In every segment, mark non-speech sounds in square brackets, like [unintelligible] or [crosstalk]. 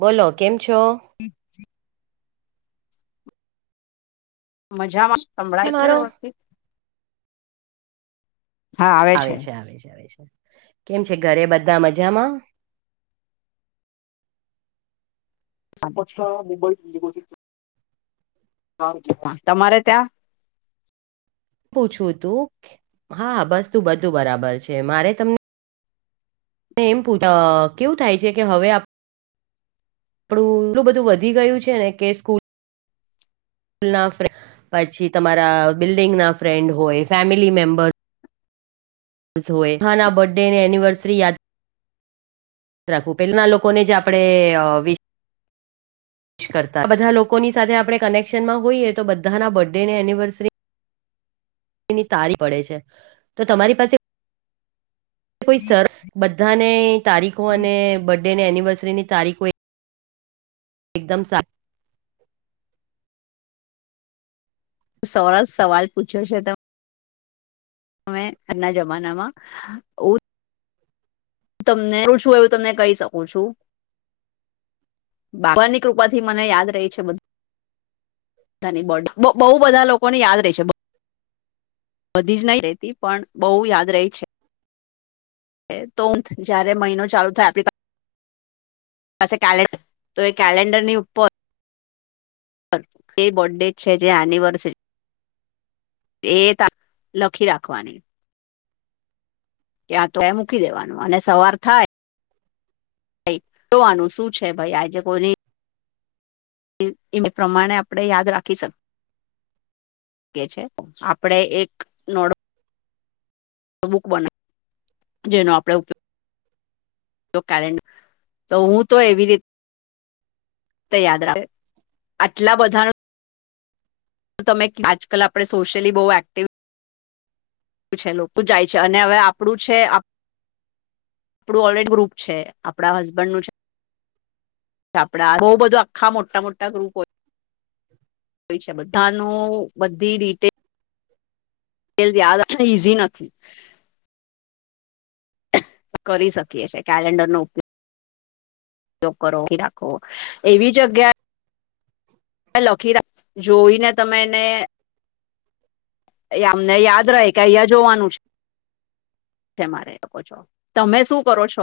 બોલો કેમ છો [inaudible] મજામાં સંંભળાય છે વ્યવસ્થિત આવે છે આવે છે આવે છે કેમ છે ઘરે બધા મજામાં [inaudible] તમારે ત્યાં પૂછવું તું હા બસ તું બધું બરાબર છે મારે તમને એમ પૂછ કેવું થાય છે કે હવે આ પડું એટલું બધું વધી ગયું છે ને કે સ્કૂલ લના પછી તમારા બિલ્ડિંગ ના ફ્રેન્ડ હોય ફેમિલી મેમ્બર સ હોય હા ના બર્થ ડે ને એનિવર્સરી યાદ રાખવું પેલના લોકો ને જ આપડે વી શ કરતા બધા લોકોની સાથે આપડે કનેક્શન માં હોઈએ તો બધાના બર્થડે ને એનિવર્સરી ની તારી પડે છે તો તમારી પાસે કોઈ સર બધાને તારીખો અને બડે ને એનિવર્સરીની તારીખો એકદમ સા સરસ સવાલ પૂછ્યો છે તમે અમે ના જમાનામાં ઉ તમને ઉ શું એવું તમને કહી શકું છું બાપા ની કૃપા થી મને યાદ રહી છે બધૂ થા ની બડ બહુ બધા લોકો ને યાદ રહેશે બધી જ નહી રેતી પણ બહુ યાદ રહી છે તો જયારે મહિનો ચાલુ થાય આપડી પા પાસે કેલેન્ડર તો એ કેલેન્ડર ની ઉપર તે બર્થડે છે જે એનિવર્સરી એ તા લખી રાખવાની ત્યાં તો એ મૂકી દેવાનું અને સવાર થાય ભઈ જોવાનું શું છે ભાઈ આજે કોઈની એ પ્રમાણે આપણે યાદ રાખી શક કિયે છે આપણે એક નડ બુક બના જેનો આપણે ઉપયોગ તો કેલેન્ડ તો હું તો એવી રી તેં યાદ રાખે આટલા બધાનું તમે આજકાલ આપણે સોશિયલી બહુ એક્ટિવ છે લોકો જાય છે અને હવે આપડુ છે આપ આપડુ ઓલરેડી ગ્રુપ છે આપડા હસબન્ડ નું છે આપડા બહુ બધું આખા મોટા મોટા ગ્રુપ હો હોય છે બધા નો બધી ડિટે ડીટેલ્સ યાદને ઈઝી નથી કરી શકીએ છે કેલેન્ડર નો ઉપયોગ ઉપયોગ કરો કે રાખો એવી જગ્યા કે લખી રાખ જોઈને તમે એને એ અમને યાદ રહે કે અહીંયા જોવાનું છે તે મારે લોકો જો તમે શું કરો છો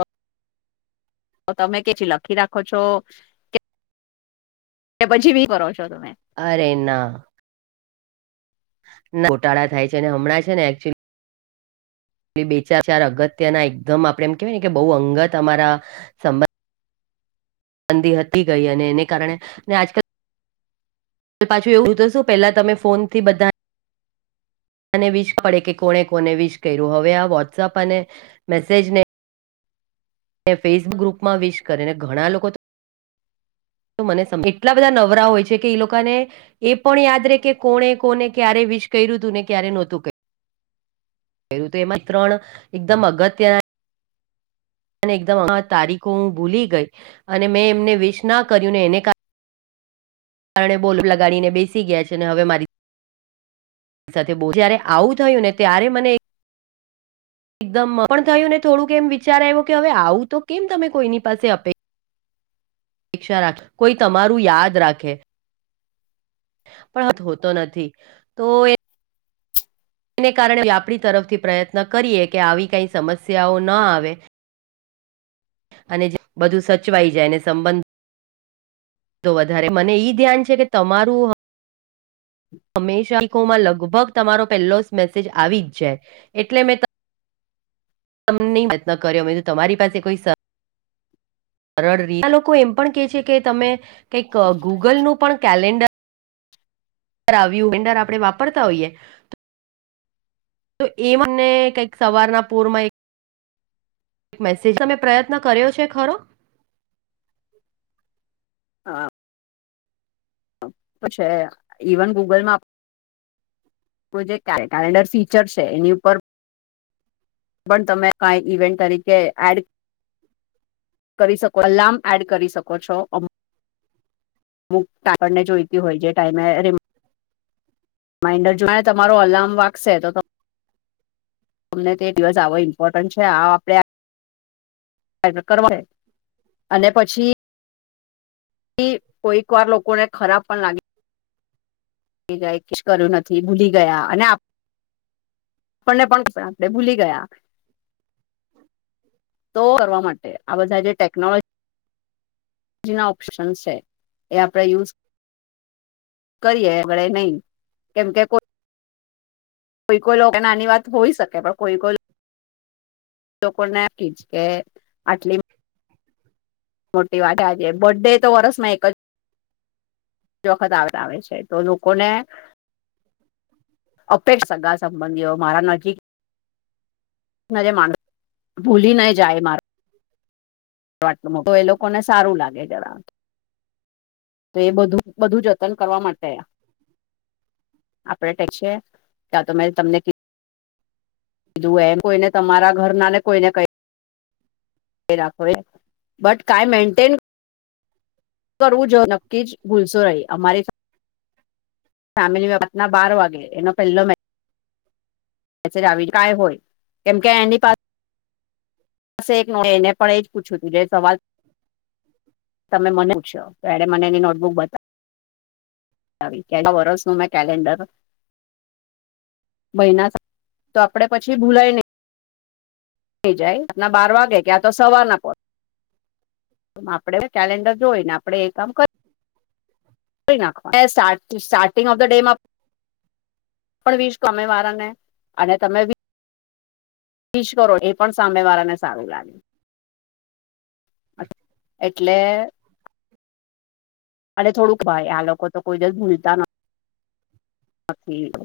તો તમે કેથી લખી રાખો છો કે પછી બી કરો છો તમે અરે ના ગોટાળા થાય છે અને હમણાં છે ને એક્ચુઅલી બે ચાર ચાર અગત્ય ના એકદમ આપણે એમ કેવાય ને કે બહુ અંગત અમારા સબંધ મંદી હતી ગઈ અને એને કારણે અને આજકાલ પાછું એવું તો શું પેલા તમે ફોન થી બધા ને વિશ પડે કે કોને કોને વિશ કર્યું હવે આ વોટ્સઅપ અને મેસેજને ફેસબુક ગ્રુપમાં વિશ કરી ને ઘણા લોકો તો તો મને એટલા બધા નવરા હોય છે કે એ લોકોને એ પણ યાદ રે કે કોને કોને ક્યારે વિશ કર્યું તું ને ક્યારે નહોતું કર્યું. એવું તો એમાં ત્રણ એકદમ અગત્યના એકદમ આ તારીખો હું ભૂલી ગઈ અને મેં એમને વિશ ના કર્યું ને એને કારણ કારણે બોલ લગાડી ને બેસી ગયા છે ને હવે મારી સાથે બહુ જયારે આવું થયું ને ત્યારે મને એકદમ પણ થયું ને થોડુંક એમ વિચાર આવ્યો કે હવે આવું તો કેમ તમે કોઈની પાસે અપે અક્ષા રાખે કોઈ તમારું યાદ રાખે પણ હોતો નથી. તો એ એને કારણે આપણી તરફથી પ્રયત્ન કરીએ કે આવી કઈ સમસ્યાઓ ન આવે. અને જે બધું સચવાઈ જાયને સંબંધ તો વધારે મને ઈ ધ્યાન છે કે તમારું હમ હંમેશા ઇકો લગભગ તમારો પહેલો મેસેજ આવી જ જાય એટલે મેં તમને પ્રયત્ન કર્યો મેતો તમારી પાસે કોઈ સ સરળ રે આ લોકો એમ પણ કે છે કે તમે કંઈક ગૂગલનું પણ કેલેન્ડર રાવ્યું કિન્ડર વાપરતા હોઈએ તો તો એ મને કઈક સવારના પોર માં એક મેસેજ તમે પ્રયત્ન કર્યો છે ખરો? હા. તો છે, ઇવન ગૂગલમાં પ્રોજેક્ટ આવે, કેલેન્ડર ફીચર છે એની ઉપર પણ તમે કઈ ઇવેન્ટ તરીકે એડ કરી શકો અલામ એડ કરી શકો છો. બુટ આપણને જોઈતી હોય જે ટાઈમે અરે માઇન્ડર જો મે તમારો અલારમ વાગશે તો તમે તમને તે દિવસ આવો ઇમ્પોર્ટન્ટ છે આ આપડે કરવાને. અને પછી કોઈક વાર લોકો ને ખરાબ પણ લાગે. કે જાય કીસ કર્યું નથી ભૂલી ગયા અને આ આપણને પણ આપે ભૂલી ગયા. તો કરવા માટે આ બધા જે ટેકનોલોજી જેના ઓપ્શનસ છે એ આપડે યુઝ કરીએ ગળે નહી કેમ કે કોઈ કોઈ કોઈ લો કે નાની વાત હોય શકે પણ કોઈ કોઈ લોકોને આપી કે આટલી મોટી વાત આજે બર્ડે તો વરસ માં એક જ તો વખત આવતા આવે છે તો લોકોને અપેટ સગા સંબંધીઓ મારા નજીક નારે માણસ ભૂલી ના જાય મારે [unintelligible] આટલું મો તો એ લોકોને સારું લાગે જરા. તો એ બધું બધું જતન કરવા માટે આપડે ટેક છે આ તો મે તમને કીધુ કીધું એમ કોઈને તમારા ઘર ના ને કોઈને કઇ એ રાખો બટ કાઈ મેન્ટેન કરવું જો નક્કી જ ભૂલસો રહી અમારી ફેમિલી વાત ના બાર વાગે એનો પહેલો મે [inaudible] આવી કાય હોય કેમ કે એની પાસે સ એક બેને પણ એજ પૂછ્યું તું જે સવાલ તમે મને પુછો તો એને મને એની નોટબુક બતાવી વતાવી કે એમાં વરસનું મે કેલેન્ડર મહિના સા તો આપડે પછી ભૂલાય નહી. થઈ જાય આપના બાર વાગે કે આ તો સવાર ના પોર આપડે કેલેન્ડર જોઈ ને આપડણે એકમ કરી. [unintelligible] ધોઈ નાખવા સાર સ્ટાર્ટિંગ ઓફ ધ ડેમાં પણ વીશ ગમે વારા ને અને તમે વિશ કરો એ પણ સામે વાળાને સારું લાગે. એટલે. અને થોડુંક ભાઈ આ લોકો તો કોઈ દિવસ ભૂલતા નથી.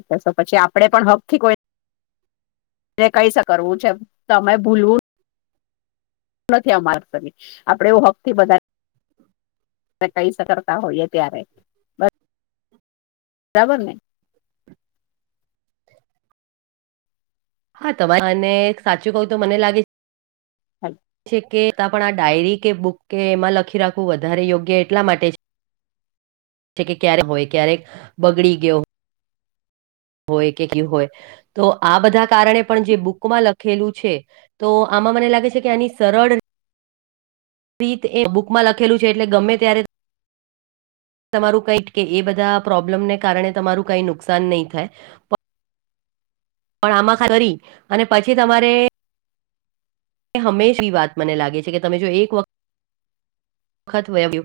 [inaudible] પછી આપડે પણ હક થી કોઈ એ કઈશ કરવું છે મે ભૂલવું નથી અમાર કરવી આપડે એવું હક થી બધા આપડે કઇસકતા હોઈએે ત્યારે- બરાબર ને હા તમારે મને સાચું કવું તો મને લાગે છે છે કે તો પણ આ ડાયરી કે બુક કે એમાં લખી રાખવું વધારે યોગ્ય એટલા માટે છે. કે ક્યારેક હોય ક્યારેક બગડી ગયો. હોય કે કયું હોય તો આ બધા કારણે પણ જે બુકમાં લખેલું છે. તો આમાં મને લાગે છે કે આની સરળ પ્રીત એ બુકમાં લખેલું છે એટલે ગમે ત્યારે તમારું કઈ કે એ બધા પ્રોબ્લેમને કારણે તમારું કઈ નુકસાન નહી થાય. પણ આમાં કરી અને પછી તમારે હંમેશા એ વાત મને લાગે છે કે તમે જો એક વખત વખત વ્યું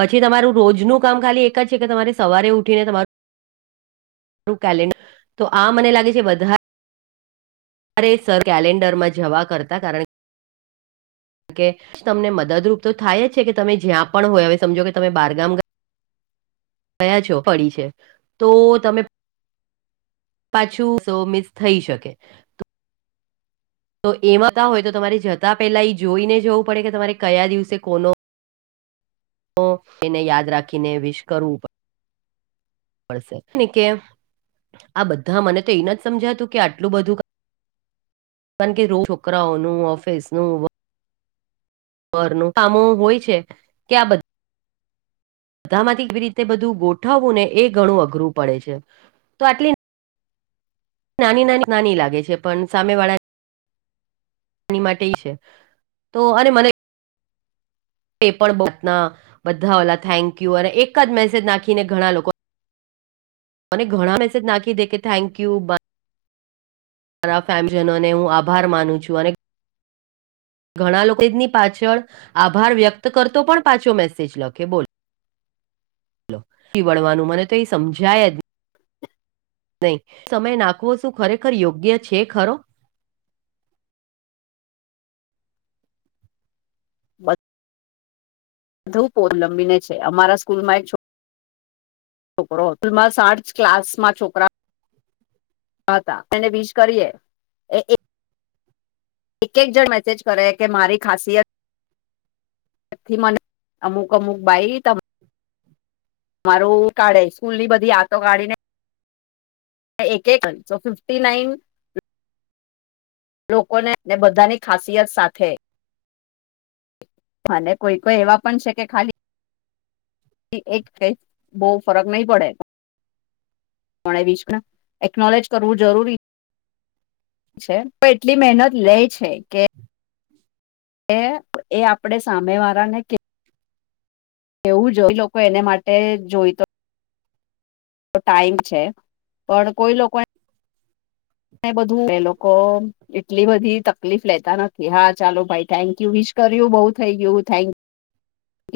પછી તમારું રોજનું કામ ખાલી એક જ છે કે તમારે સવારે ઉઠીને તમાર કેલેન્ડર તો આ મને લાગે છે વધાર રે સર કેલેન્ડર માં જવા કરતા કારણ કે કે તમને મદદરૂપ તો થાય જ છે કે તમે જ્યાં પણ હોય હવે સમજો કે તમે બારગામ ગ ગયા છો, પડી છે. તો તમે પાછું સો મિસ થઈ શકે. તો એમાં હોય તો તમારે જતા પેલા એ જોઈ ને જવું પડે કે તમારે કયા દિવસે કોનો તો એને યાદ રાખીને વિશ કરવું પડે. કે આ બધા મને તો એને સમજાતું કે આટલું બધું પણ કે રોજ છોકરાઓનું ઓફિસ નું પરનું કામો હોય છે કે આ બધ બધા માંથી કેવી રીતે બધું ગોઠવવું ને એ ઘણું અઘરું પડે છે. તો આટલી નાની નાની નાની લાગે છે પણ સામે વાળા ની માટે છે તો અને મને એ પણ બના બધા ઓલા થેન્ક યુ અને એક જ મેસેજ નાખીને ઘણા લોકો મને ઘણા મેસેજ નાખી દે કે થેન્ક યુ બ મારા ફેમજનો ને હું આભાર માનું છું અને ઘણા લોકો એની પાછળ આભાર વ્યક્ત કરતો પણ પાછો મેસેજ લખે બોલ. પીવડવાનું મને તો એ સમજાય જ નહી સમય નાખવો શું ખરેખર યોગ્ય છે ખરો. બધુ પોન લંબી ને છે અમારા સ્કૂલમાં એક છો છોકરોલ આર્ ક્લાસ માં છોકરા ખાતા એને વિષ કરીએ એ ઈ. એક એક જણ મેસેજ કરે કે મારી ખાસિયત થી મને અમુક અમુક બાઈ ત મારું કાઢે સ્કૂલ ની બધી આતો કાઢી ને એક એક ફિફ્ટી નાઇન લોકોને ને બધાની ખાસિયત સાથે અને કોઈ કોઈ એવા પણ છે કે ખાલી એક એક બહુ ફરક નહી પડે. પો બીસ પણ એકનોલેજ કરવું જરૂરી. પણ એટલી મહેનત લે છે કે એ એ આપડે સામે વાળા ને એવું જો એ લોકો એને માટે જોઈ તો ટાઈમ છે પણ કોઈ લોકો [unintelligible] બધું એ લોકો. એટલી બધી તકલીફ લેતા નથી હા ચાલો ભાઈ થેન્ક યુ વિીશ કર્યું બઉુ થઇ ગયું થેન્કુ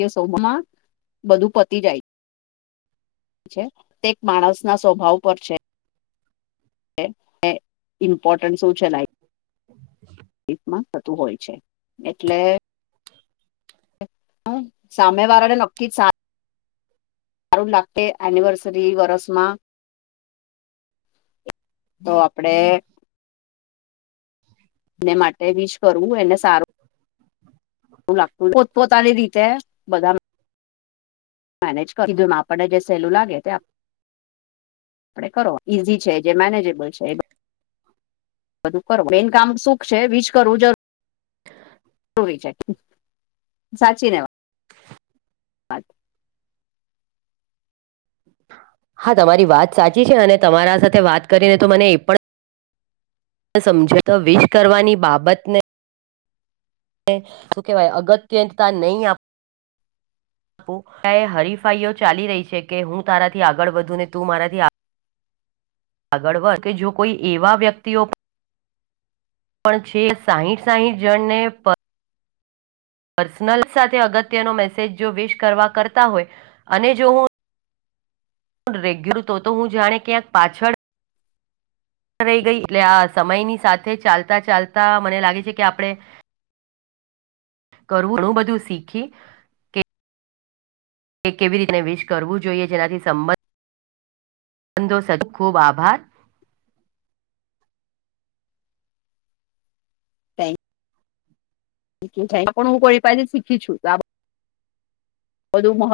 એ સૌભમાં બધું પતી જાય તે એક માણસ ના સ્વભાવ પર છે. એ એ ઇમ્પોર્ટન્ટ શું છે લાઈફ [unintelligible] માં થતું હોય છે એટલે હમ સામે્ય વારાાડ નક્કી સારું લાગ એનિવર્સરી વરસ માં તો આપડે એને માટે વિીશ કરવું એને સારું. એું લાગતુ [unintelligible] પોતપોતાની રીતે બધાને મેનેજ કર કીધું આપણને જે સહેલું લાગે તે આપણે કરો ઈઝી છે જે મેનેજેબલ છે. બધું કરો મેન કામ સુખ છે વીજ કરવું જરૂરી રી છે સાચીને વાત હા તમારી વાત સાચી છે અને તમારા સાથે વાત કરીને તો મને એ પણ સમજો તો વિશ કરવાની બાબતને તું કેવાય અગત્ય ત નહીં આપે હરીફાઈઓ ચાલી રહી છે કે હું તારાથી આગળ વધુ ને તું મારાથી આગળ વધ કે જો કોઈ એવા વ્યક્તિઓ પણ છે સાહીઠ સાહીઠ જણ ને પર્સનલ સાથે અગત્યનો મેસેજ જો વશ કરવા કરતા હોય અને જો હું રેગ્યુર તો હું જાણે ક્યાંક પાછળ રહી ગઈ એટલે આ સમયની સાથે ચાલતા ચાલતા મને લાગે છે કે આપણે કરવું હું બધું શીખી કે કે કેવી રીતને વિશ કરવું જોઈએ જેનાથી સંબંધ બંધો ખૂબ આભાર થેન્ક પણ હું ક શીખી છું તો બધું મહ